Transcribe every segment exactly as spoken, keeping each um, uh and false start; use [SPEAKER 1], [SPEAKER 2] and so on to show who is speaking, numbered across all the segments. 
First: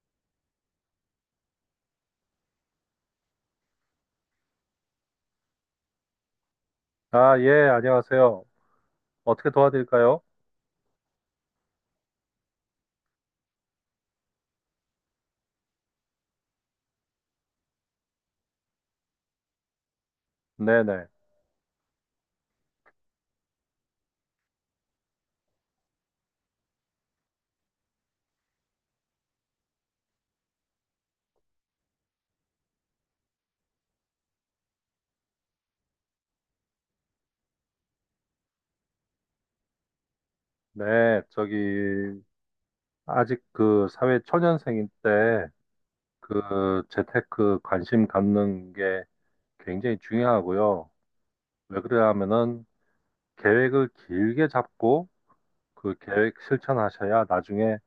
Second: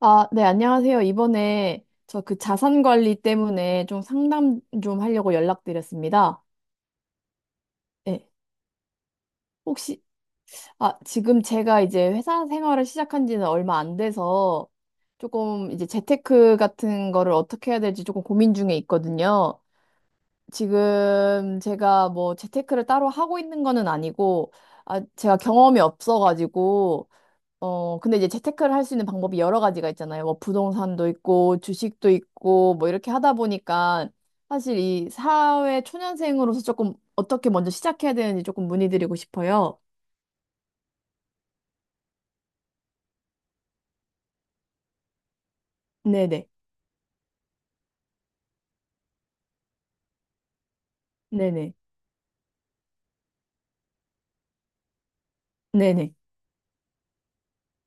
[SPEAKER 1] 아, 네, 안녕하세요. 이번에 저 그 자산 관리 때문에 좀 상담 좀 하려고 연락드렸습니다.
[SPEAKER 2] 아, 예,
[SPEAKER 1] 네.
[SPEAKER 2] 안녕하세요. 어떻게
[SPEAKER 1] 혹시,
[SPEAKER 2] 도와드릴까요?
[SPEAKER 1] 아, 지금 제가 이제 회사 생활을 시작한 지는 얼마 안 돼서 조금 이제 재테크 같은 거를 어떻게 해야 될지 조금 고민 중에 있거든요.
[SPEAKER 2] 네네.
[SPEAKER 1] 지금 제가 뭐 재테크를 따로 하고 있는 거는 아니고, 아, 제가 경험이 없어가지고, 어, 근데 이제 재테크를 할 수 있는 방법이 여러 가지가 있잖아요. 뭐 부동산도 있고 주식도 있고 뭐 이렇게 하다 보니까 사실 이 사회 초년생으로서 조금 어떻게 먼저 시작해야 되는지 조금 문의드리고 싶어요.
[SPEAKER 2] 네, 저기, 아직 그 사회 초년생일 때
[SPEAKER 1] 네네.
[SPEAKER 2] 그 재테크 관심 갖는 게 굉장히 중요하고요.
[SPEAKER 1] 네네.
[SPEAKER 2] 왜 그러냐면은 계획을 길게 잡고 그
[SPEAKER 1] 네네.
[SPEAKER 2] 계획 실천하셔야 나중에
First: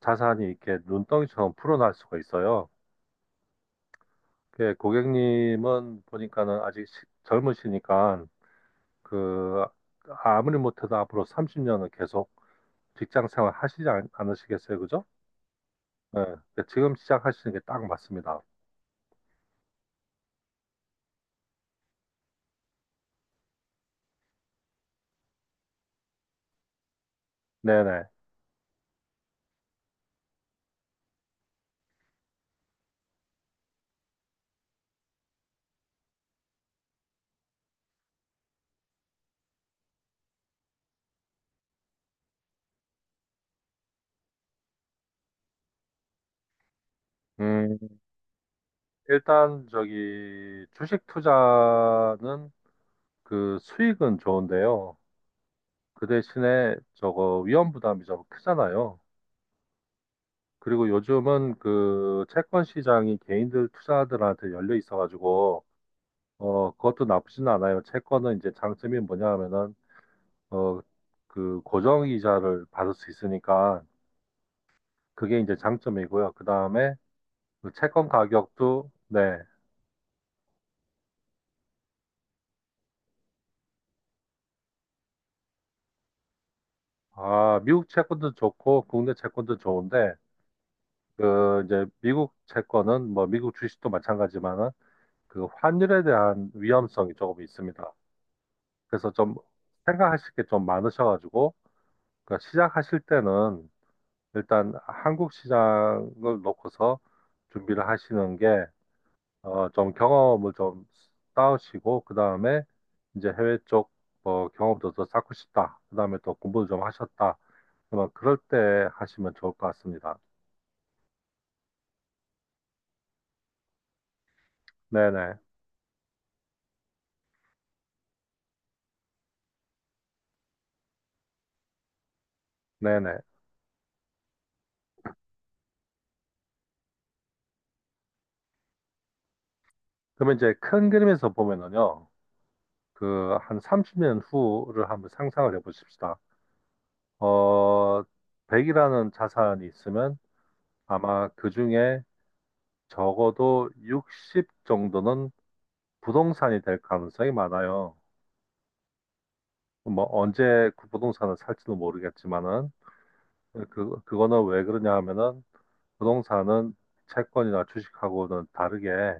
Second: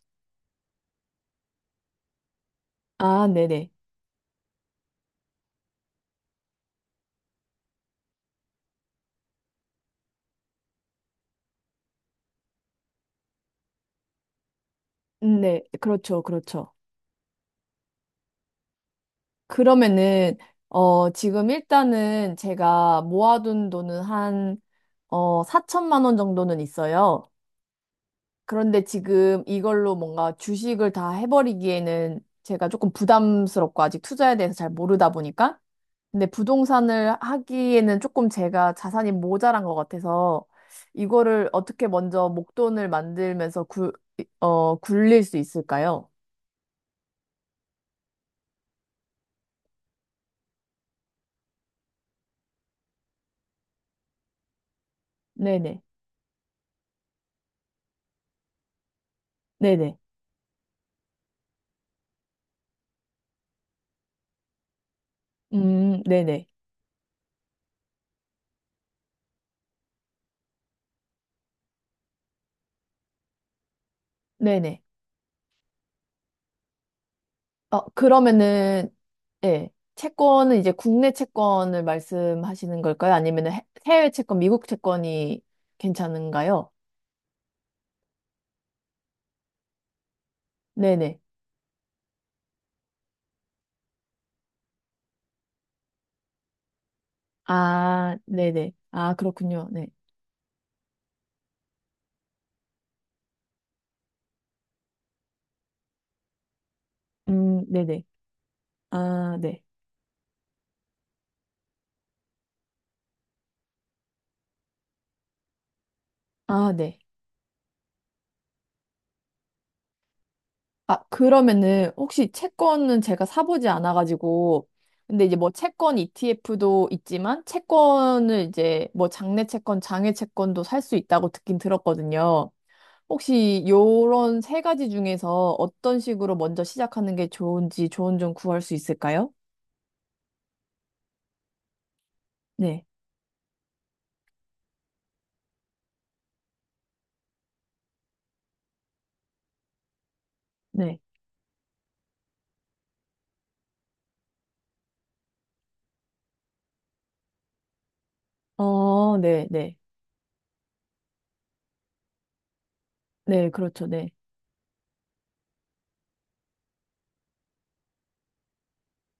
[SPEAKER 2] 자산이 이렇게 눈덩이처럼 풀어날 수가 있어요.
[SPEAKER 1] 아, 네네.
[SPEAKER 2] 그 고객님은 보니까는 아직 시- 젊으시니까 그 아무리 못해도 앞으로 삼십 년은 계속 직장 생활 하시지 않, 않으시겠어요? 그죠?
[SPEAKER 1] 음, 네. 그렇죠.
[SPEAKER 2] 네. 네,
[SPEAKER 1] 그렇죠.
[SPEAKER 2] 지금 시작하시는 게 딱 맞습니다.
[SPEAKER 1] 그러면은 어, 지금 일단은 제가 모아둔 돈은 한 어, 사천만 원 정도는 있어요.
[SPEAKER 2] 네네.
[SPEAKER 1] 그런데 지금 이걸로 뭔가 주식을 다 해버리기에는 제가 조금 부담스럽고 아직 투자에 대해서 잘 모르다 보니까. 근데 부동산을 하기에는 조금 제가 자산이 모자란 것 같아서 이거를 어떻게 먼저 목돈을 만들면서 굴, 어, 굴릴 수 있을까요?
[SPEAKER 2] 음, 일단 저기 주식 투자는 그 수익은 좋은데요.
[SPEAKER 1] 네네.
[SPEAKER 2] 그 대신에 저거 위험 부담이 좀 크잖아요.
[SPEAKER 1] 네네.
[SPEAKER 2] 그리고 요즘은 그 채권 시장이 개인들 투자들한테 열려 있어가지고
[SPEAKER 1] 음, 네네.
[SPEAKER 2] 어 그것도 나쁘진 않아요. 채권은 이제 장점이 뭐냐 하면은 어 그 고정 이자를 받을 수 있으니까
[SPEAKER 1] 네네.
[SPEAKER 2] 그게 이제 장점이고요. 그 다음에 그
[SPEAKER 1] 어,
[SPEAKER 2] 채권 가격도.
[SPEAKER 1] 그러면은,
[SPEAKER 2] 네.
[SPEAKER 1] 예. 채권은 이제 국내 채권을 말씀하시는 걸까요? 아니면 해외 채권, 미국 채권이 괜찮은가요?
[SPEAKER 2] 아, 미국 채권도 좋고 국내 채권도 좋은데
[SPEAKER 1] 네네.
[SPEAKER 2] 그 이제 미국 채권은 뭐 미국 주식도 마찬가지지만은 그 환율에 대한 위험성이 조금 있습니다.
[SPEAKER 1] 아, 네네.
[SPEAKER 2] 그래서
[SPEAKER 1] 아,
[SPEAKER 2] 좀
[SPEAKER 1] 그렇군요. 네.
[SPEAKER 2] 생각하실 게 좀 많으셔가지고 그 시작하실 때는 일단 한국 시장을 놓고서
[SPEAKER 1] 음,
[SPEAKER 2] 준비를
[SPEAKER 1] 네네.
[SPEAKER 2] 하시는 게
[SPEAKER 1] 아, 네.
[SPEAKER 2] 어, 좀 경험을 좀 쌓으시고, 그 다음에 이제 해외 쪽 뭐 경험도 더 쌓고 싶다. 그 다음에 또 공부도
[SPEAKER 1] 아,
[SPEAKER 2] 좀
[SPEAKER 1] 네.
[SPEAKER 2] 하셨다. 그러면 그럴 때 하시면 좋을 것 같습니다.
[SPEAKER 1] 아, 그러면은 혹시 채권은 제가 사보지 않아가지고, 근데 이제
[SPEAKER 2] 네네,
[SPEAKER 1] 뭐 채권 이티에프도 있지만, 채권을 이제 뭐 장내 채권, 장외 채권도 살 수 있다고 듣긴 들었거든요.
[SPEAKER 2] 네네.
[SPEAKER 1] 혹시 요런 세 가지 중에서 어떤 식으로 먼저 시작하는 게 좋은지 조언 좀 구할 수 있을까요?
[SPEAKER 2] 그러면 이제 큰 그림에서 보면은요,
[SPEAKER 1] 네,
[SPEAKER 2] 그 한 삼십 년 후를 한번 상상을 해보십시다. 어, 백이라는 자산이 있으면
[SPEAKER 1] 네.
[SPEAKER 2] 아마 그 중에 적어도 육십 정도는 부동산이 될 가능성이 많아요.
[SPEAKER 1] 어, 네, 네.
[SPEAKER 2] 뭐 언제 그 부동산을 살지도 모르겠지만은
[SPEAKER 1] 네, 그렇죠.
[SPEAKER 2] 그
[SPEAKER 1] 네.
[SPEAKER 2] 그거는 왜 그러냐 하면은 부동산은 채권이나 주식하고는 다르게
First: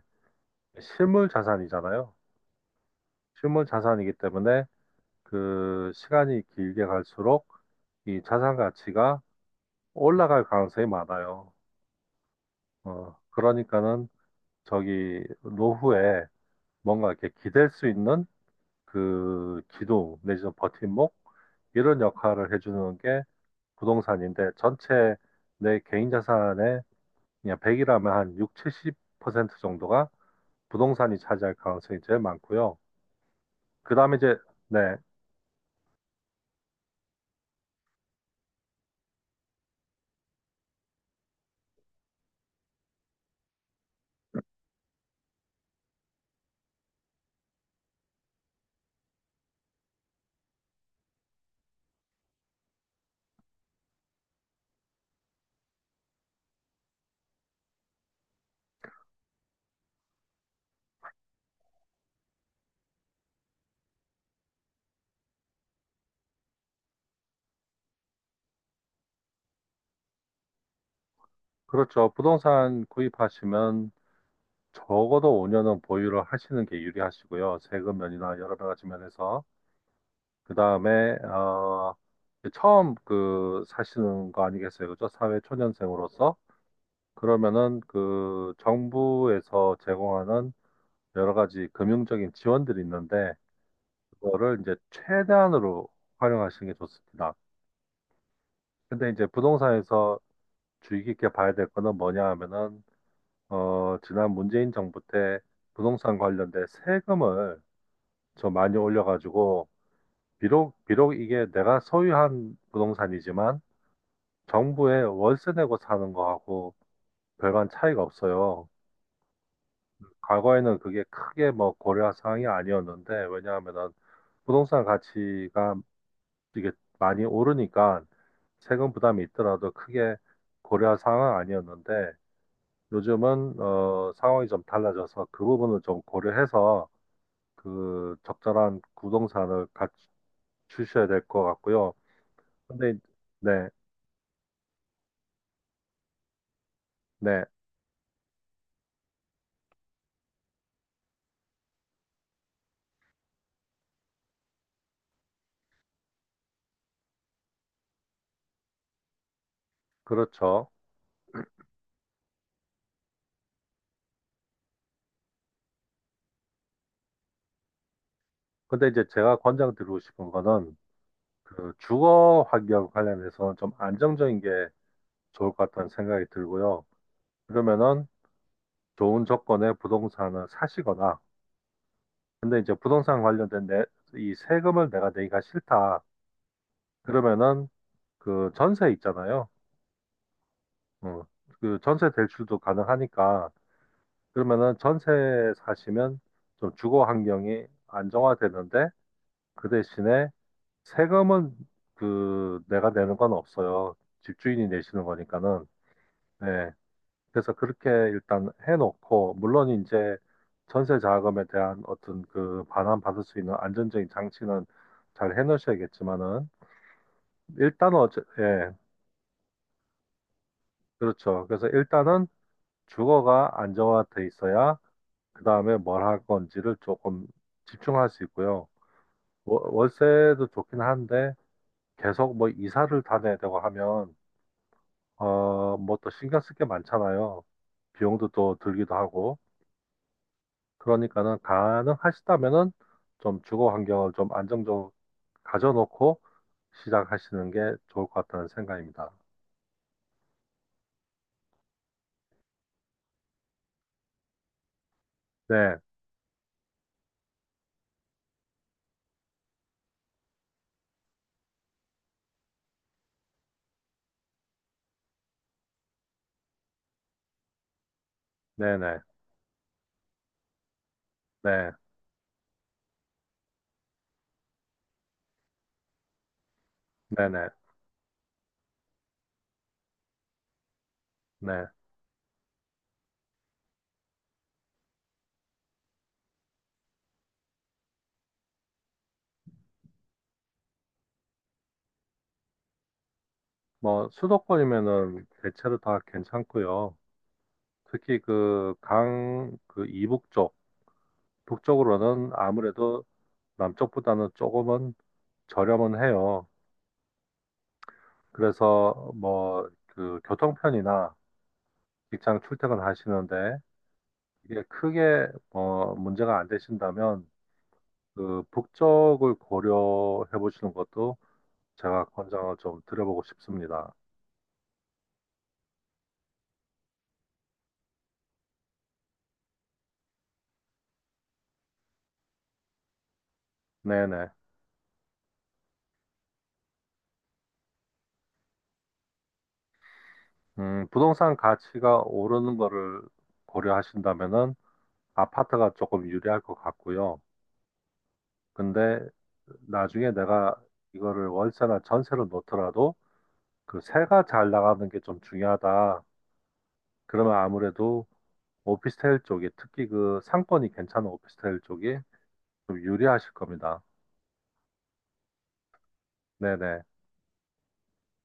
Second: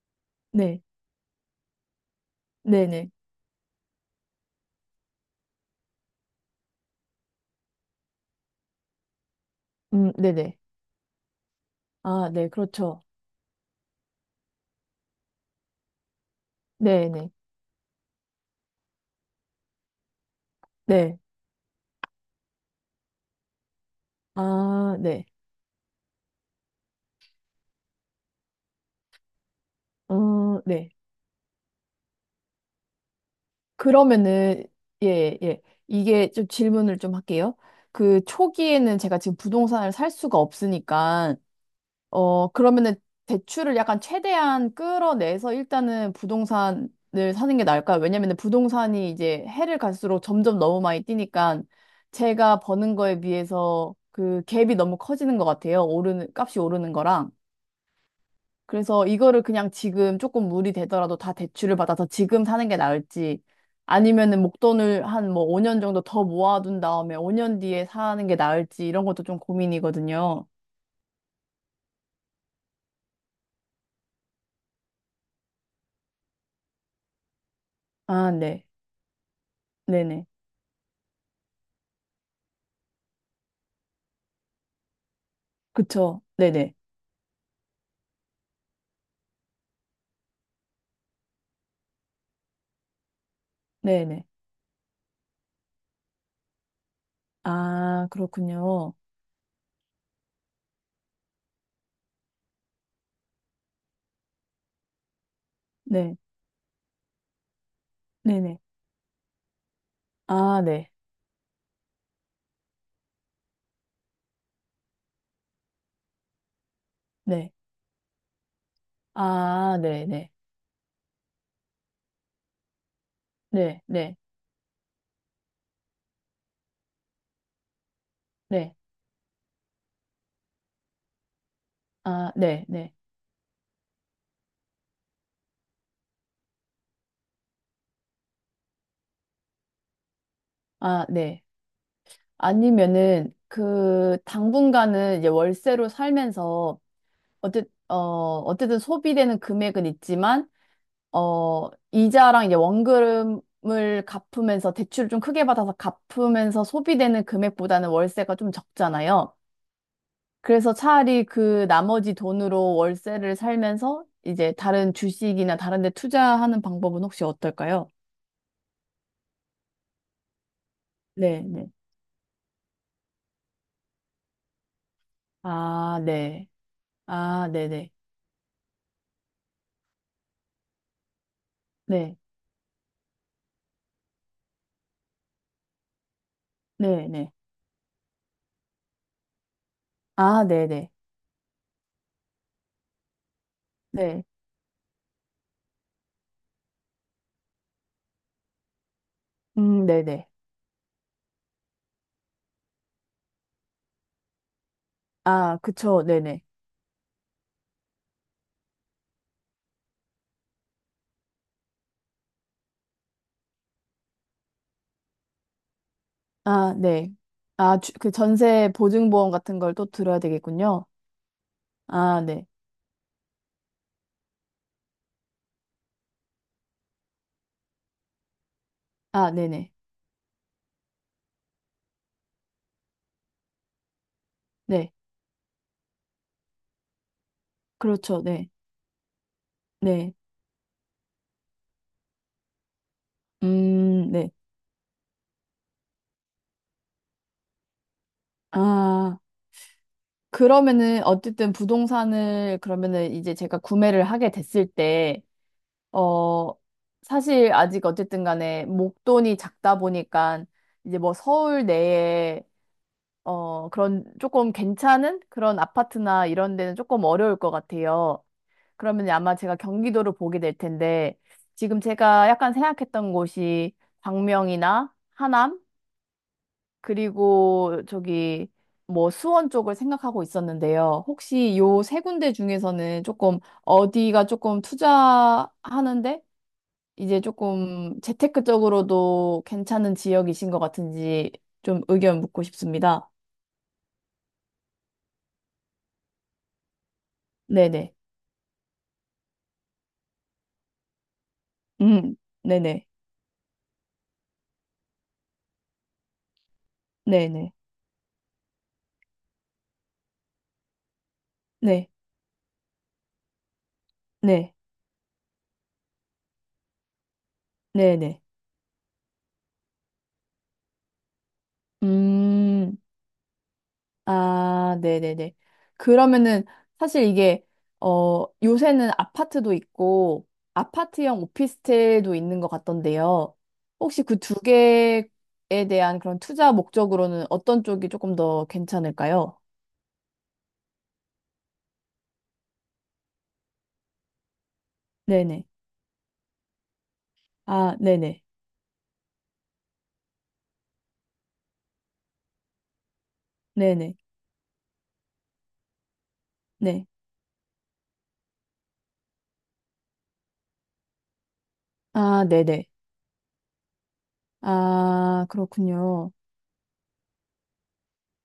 [SPEAKER 1] 네,
[SPEAKER 2] 실물 자산이잖아요.
[SPEAKER 1] 네네.
[SPEAKER 2] 실물 자산이기 때문에 그 시간이 길게 갈수록 이 자산 가치가
[SPEAKER 1] 음,
[SPEAKER 2] 올라갈
[SPEAKER 1] 네네.
[SPEAKER 2] 가능성이 많아요.
[SPEAKER 1] 아, 네, 그렇죠.
[SPEAKER 2] 어, 그러니까는 저기 노후에 뭔가 이렇게
[SPEAKER 1] 네네.
[SPEAKER 2] 기댈 수 있는 그 기둥 내지는 버팀목
[SPEAKER 1] 네.
[SPEAKER 2] 이런 역할을 해주는 게 부동산인데
[SPEAKER 1] 아,
[SPEAKER 2] 전체
[SPEAKER 1] 네.
[SPEAKER 2] 내 개인 자산의 그냥 백이라면 한 육, 칠십 퍼센트 정도가
[SPEAKER 1] 어, 네.
[SPEAKER 2] 부동산이 차지할 가능성이 제일 많고요. 그다음에 이제.
[SPEAKER 1] 그러면은,
[SPEAKER 2] 네,
[SPEAKER 1] 예, 예. 이게 좀 질문을 좀 할게요. 그 초기에는 제가 지금 부동산을 살 수가 없으니까, 어, 그러면은 대출을 약간 최대한 끌어내서 일단은 부동산을 사는 게 나을까요? 왜냐면은 부동산이 이제 해를 갈수록 점점 너무 많이 뛰니까 제가 버는 거에 비해서 그 갭이 너무 커지는 것 같아요. 오르는, 값이 오르는 거랑. 그래서 이거를 그냥 지금 조금 물이 되더라도 다 대출을 받아서 지금 사는 게 나을지 아니면은 목돈을 한 뭐 오 년 정도 더 모아둔 다음에 오 년 뒤에 사는 게 나을지 이런 것도 좀 고민이거든요.
[SPEAKER 2] 그렇죠. 부동산 구입하시면 적어도 오 년은 보유를 하시는 게 유리하시고요. 세금
[SPEAKER 1] 아,
[SPEAKER 2] 면이나 여러
[SPEAKER 1] 네.
[SPEAKER 2] 가지 면에서
[SPEAKER 1] 네네.
[SPEAKER 2] 그다음에 어 처음 그 사시는 거 아니겠어요? 그죠? 사회
[SPEAKER 1] 그쵸.
[SPEAKER 2] 초년생으로서
[SPEAKER 1] 네네.
[SPEAKER 2] 그러면은 그 정부에서 제공하는 여러 가지 금융적인 지원들이 있는데
[SPEAKER 1] 네네.
[SPEAKER 2] 그거를 이제 최대한으로 활용하시는 게 좋습니다.
[SPEAKER 1] 아, 그렇군요.
[SPEAKER 2] 근데 이제 부동산에서 주의 깊게 봐야 될 거는 뭐냐 하면은, 어, 지난 문재인 정부 때
[SPEAKER 1] 네.
[SPEAKER 2] 부동산 관련된 세금을 좀
[SPEAKER 1] 네네.
[SPEAKER 2] 많이 올려가지고,
[SPEAKER 1] 아,
[SPEAKER 2] 비록,
[SPEAKER 1] 네.
[SPEAKER 2] 비록 이게 내가 소유한 부동산이지만, 정부에 월세 내고 사는 거하고
[SPEAKER 1] 네.
[SPEAKER 2] 별반 차이가 없어요.
[SPEAKER 1] 아, 네네. 네.
[SPEAKER 2] 과거에는 그게 크게 뭐 고려할 사항이 아니었는데,
[SPEAKER 1] 네.
[SPEAKER 2] 왜냐하면은
[SPEAKER 1] 네.
[SPEAKER 2] 부동산 가치가 이게 많이 오르니까
[SPEAKER 1] 네.
[SPEAKER 2] 세금 부담이 있더라도 크게 고려할 상황 아니었는데
[SPEAKER 1] 아, 네. 네.
[SPEAKER 2] 요즘은 어, 상황이 좀 달라져서 그 부분을 좀 고려해서 그 적절한 부동산을
[SPEAKER 1] 아,
[SPEAKER 2] 갖추셔야 될
[SPEAKER 1] 네.
[SPEAKER 2] 것 같고요. 근데
[SPEAKER 1] 아니면은
[SPEAKER 2] 네,
[SPEAKER 1] 그 당분간은 이제 월세로 살면서
[SPEAKER 2] 네,
[SPEAKER 1] 어쨌, 어, 어쨌든 소비되는 금액은 있지만, 어, 이자랑 이제 원금을 갚으면서 대출을 좀 크게 받아서 갚으면서 소비되는 금액보다는 월세가 좀 적잖아요.
[SPEAKER 2] 그렇죠.
[SPEAKER 1] 그래서 차라리 그 나머지 돈으로 월세를 살면서 이제 다른 주식이나 다른 데 투자하는 방법은 혹시 어떨까요?
[SPEAKER 2] 근데 이제 제가 권장드리고 싶은 거는
[SPEAKER 1] 네, 네.
[SPEAKER 2] 그 주거 환경 관련해서는 좀 안정적인 게 좋을 것 같다는
[SPEAKER 1] 아,
[SPEAKER 2] 생각이
[SPEAKER 1] 네.
[SPEAKER 2] 들고요.
[SPEAKER 1] 아, 네네.
[SPEAKER 2] 그러면은 좋은 조건의 부동산을 사시거나
[SPEAKER 1] 네,
[SPEAKER 2] 근데 이제 부동산 관련된 내, 이 세금을 내가 내기가 싫다.
[SPEAKER 1] 네네.
[SPEAKER 2] 그러면은 그 전세 있잖아요.
[SPEAKER 1] 아, 네네.
[SPEAKER 2] 어, 그 전세 대출도 가능하니까
[SPEAKER 1] 네. 네.
[SPEAKER 2] 그러면은 전세 사시면 좀 주거 환경이 안정화되는데 그
[SPEAKER 1] 음, 네네.
[SPEAKER 2] 대신에 세금은 그 내가 내는 건 없어요. 집주인이 내시는
[SPEAKER 1] 아,
[SPEAKER 2] 거니까는.
[SPEAKER 1] 그쵸. 네네.
[SPEAKER 2] 네. 그래서 그렇게 일단 해놓고 물론 이제 전세 자금에 대한 어떤 그 반환 받을 수 있는 안정적인 장치는 잘 해놓으셔야겠지만은
[SPEAKER 1] 아, 네. 아, 주,
[SPEAKER 2] 일단은
[SPEAKER 1] 그
[SPEAKER 2] 어째,
[SPEAKER 1] 전세
[SPEAKER 2] 예,
[SPEAKER 1] 보증보험 같은 걸 또 들어야 되겠군요.
[SPEAKER 2] 그렇죠. 그래서
[SPEAKER 1] 아,
[SPEAKER 2] 일단은
[SPEAKER 1] 네.
[SPEAKER 2] 주거가 안정화돼 있어야 그 다음에 뭘 할 건지를 조금 집중할 수 있고요.
[SPEAKER 1] 아,
[SPEAKER 2] 월-
[SPEAKER 1] 네네.
[SPEAKER 2] 월세도 좋긴 한데 계속 뭐 이사를 다녀야 되고 하면
[SPEAKER 1] 네.
[SPEAKER 2] 어, 뭐 또 신경 쓸 게 많잖아요.
[SPEAKER 1] 그렇죠.
[SPEAKER 2] 비용도
[SPEAKER 1] 네.
[SPEAKER 2] 또 들기도 하고.
[SPEAKER 1] 네.
[SPEAKER 2] 그러니까는 가능하시다면은 좀 주거
[SPEAKER 1] 음,
[SPEAKER 2] 환경을
[SPEAKER 1] 네.
[SPEAKER 2] 좀 안정적으로 가져놓고 시작하시는 게 좋을 것 같다는 생각입니다.
[SPEAKER 1] 아, 그러면은 어쨌든 부동산을 그러면은 이제 제가 구매를 하게 됐을 때,
[SPEAKER 2] 네,
[SPEAKER 1] 어, 사실 아직 어쨌든 간에 목돈이 작다 보니까 이제 뭐 서울 내에 어, 그런 조금 괜찮은 그런 아파트나 이런 데는 조금 어려울 것 같아요.
[SPEAKER 2] 네, 네,
[SPEAKER 1] 그러면 아마 제가 경기도를 보게 될 텐데,
[SPEAKER 2] 네,
[SPEAKER 1] 지금 제가 약간 생각했던 곳이 광명이나 하남,
[SPEAKER 2] 네, 네,
[SPEAKER 1] 그리고 저기 뭐 수원 쪽을 생각하고 있었는데요. 혹시
[SPEAKER 2] 네.
[SPEAKER 1] 요 세 군데 중에서는 조금 어디가 조금 투자하는데, 이제 조금 재테크적으로도 괜찮은 지역이신 것 같은지 좀 의견 묻고 싶습니다.
[SPEAKER 2] 뭐 수도권이면은 대체로 다 괜찮고요.
[SPEAKER 1] 네네.
[SPEAKER 2] 특히 그 강 그 이북 쪽
[SPEAKER 1] 음,
[SPEAKER 2] 북쪽으로는
[SPEAKER 1] 네네.
[SPEAKER 2] 아무래도 남쪽보다는 조금은 저렴은 해요.
[SPEAKER 1] 네네.
[SPEAKER 2] 그래서 뭐 그 교통편이나
[SPEAKER 1] 네.
[SPEAKER 2] 직장 출퇴근하시는데
[SPEAKER 1] 네.
[SPEAKER 2] 이게 크게 뭐 문제가 안 되신다면
[SPEAKER 1] 네네.
[SPEAKER 2] 그 북쪽을 고려해 보시는 것도 제가 권장을
[SPEAKER 1] 음.
[SPEAKER 2] 좀 드려보고 싶습니다.
[SPEAKER 1] 아, 네네네. 그러면은 사실 이게, 어, 요새는 아파트도 있고, 아파트형 오피스텔도 있는 것 같던데요. 혹시 그
[SPEAKER 2] 네네.
[SPEAKER 1] 두 개에 대한 그런 투자 목적으로는 어떤 쪽이 조금 더 괜찮을까요?
[SPEAKER 2] 음, 부동산 가치가 오르는 거를 고려하신다면은
[SPEAKER 1] 네네.
[SPEAKER 2] 아파트가 조금 유리할 것 같고요.
[SPEAKER 1] 아, 네네.
[SPEAKER 2] 근데 나중에 내가 이거를 월세나 전세로 놓더라도 그
[SPEAKER 1] 네네.
[SPEAKER 2] 세가 잘 나가는 게 좀 중요하다.
[SPEAKER 1] 네.
[SPEAKER 2] 그러면 아무래도 오피스텔 쪽이 특히 그 상권이 괜찮은 오피스텔 쪽이
[SPEAKER 1] 아, 네네.
[SPEAKER 2] 좀 유리하실 겁니다.
[SPEAKER 1] 아, 그렇군요.
[SPEAKER 2] 네네.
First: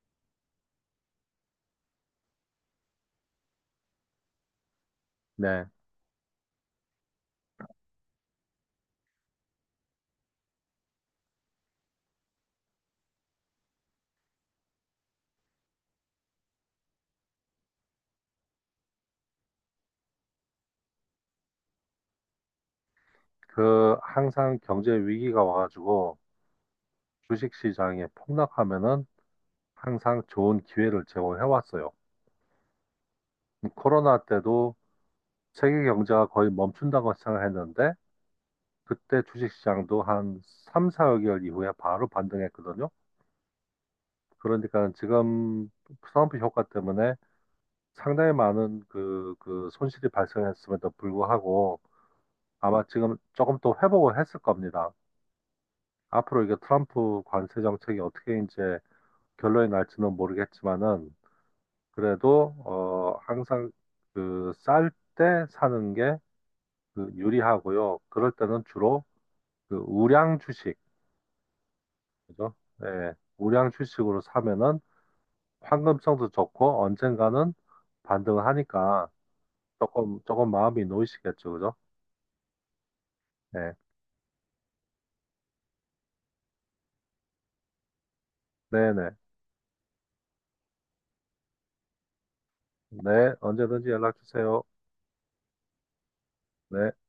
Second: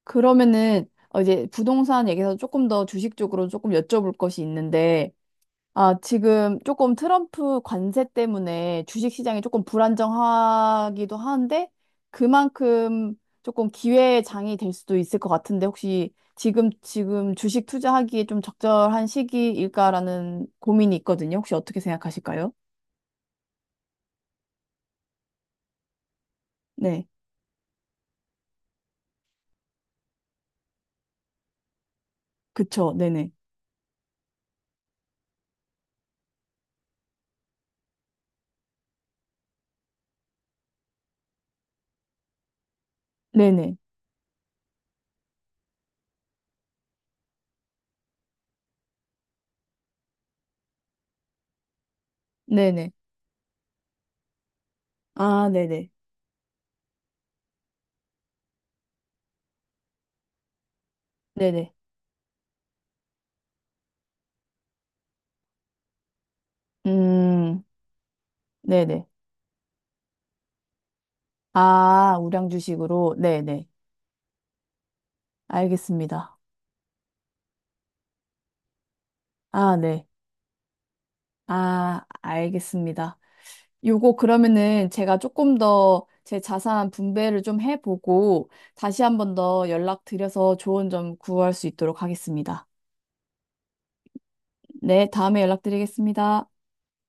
[SPEAKER 1] 그러면은, 어, 이제 부동산 얘기해서 조금 더 주식 쪽으로 조금 여쭤볼 것이 있는데,
[SPEAKER 2] 네.
[SPEAKER 1] 아, 지금 조금 트럼프 관세 때문에 주식 시장이 조금 불안정하기도 하는데 그만큼 조금 기회의 장이 될 수도 있을 것 같은데 혹시 지금 지금 주식 투자하기에 좀 적절한 시기일까라는 고민이 있거든요. 혹시 어떻게 생각하실까요?
[SPEAKER 2] 그 항상 경제 위기가 와가지고
[SPEAKER 1] 네.
[SPEAKER 2] 주식 시장이 폭락하면은 항상 좋은 기회를 제공해 왔어요.
[SPEAKER 1] 그쵸. 네네.
[SPEAKER 2] 코로나 때도 세계 경제가 거의 멈춘다고 생각했는데 그때 주식시장도 한 삼, 사 개월 이후에 바로 반등했거든요.
[SPEAKER 1] 네네.
[SPEAKER 2] 그러니까 지금 트럼프 효과 때문에 상당히 많은 그, 그 손실이 발생했음에도 불구하고 아마
[SPEAKER 1] 네네.
[SPEAKER 2] 지금 조금 더 회복을 했을 겁니다.
[SPEAKER 1] 아, 네네.
[SPEAKER 2] 앞으로 이게 트럼프 관세 정책이 어떻게 이제 결론이 날지는 모르겠지만은
[SPEAKER 1] 네네.
[SPEAKER 2] 그래도 어 항상 그 쌀 때 사는 게 그
[SPEAKER 1] 음,
[SPEAKER 2] 유리하고요. 그럴 때는 주로
[SPEAKER 1] 네네.
[SPEAKER 2] 그 우량 주식,
[SPEAKER 1] 아, 우량
[SPEAKER 2] 그죠? 예,
[SPEAKER 1] 주식으로. 네네.
[SPEAKER 2] 우량 주식으로 사면은 황금성도
[SPEAKER 1] 알겠습니다.
[SPEAKER 2] 좋고 언젠가는 반등을 하니까
[SPEAKER 1] 아, 네.
[SPEAKER 2] 조금 조금 마음이 놓이시겠죠, 그죠?
[SPEAKER 1] 아, 알겠습니다.
[SPEAKER 2] 네,
[SPEAKER 1] 요거 그러면은 제가 조금 더 제 자산 분배를 좀 해보고
[SPEAKER 2] 네,
[SPEAKER 1] 다시
[SPEAKER 2] 네,
[SPEAKER 1] 한번 더 연락드려서 조언 좀 구할 수 있도록 하겠습니다.
[SPEAKER 2] 네, 언제든지 연락 주세요.
[SPEAKER 1] 네, 다음에 연락드리겠습니다.
[SPEAKER 2] 네.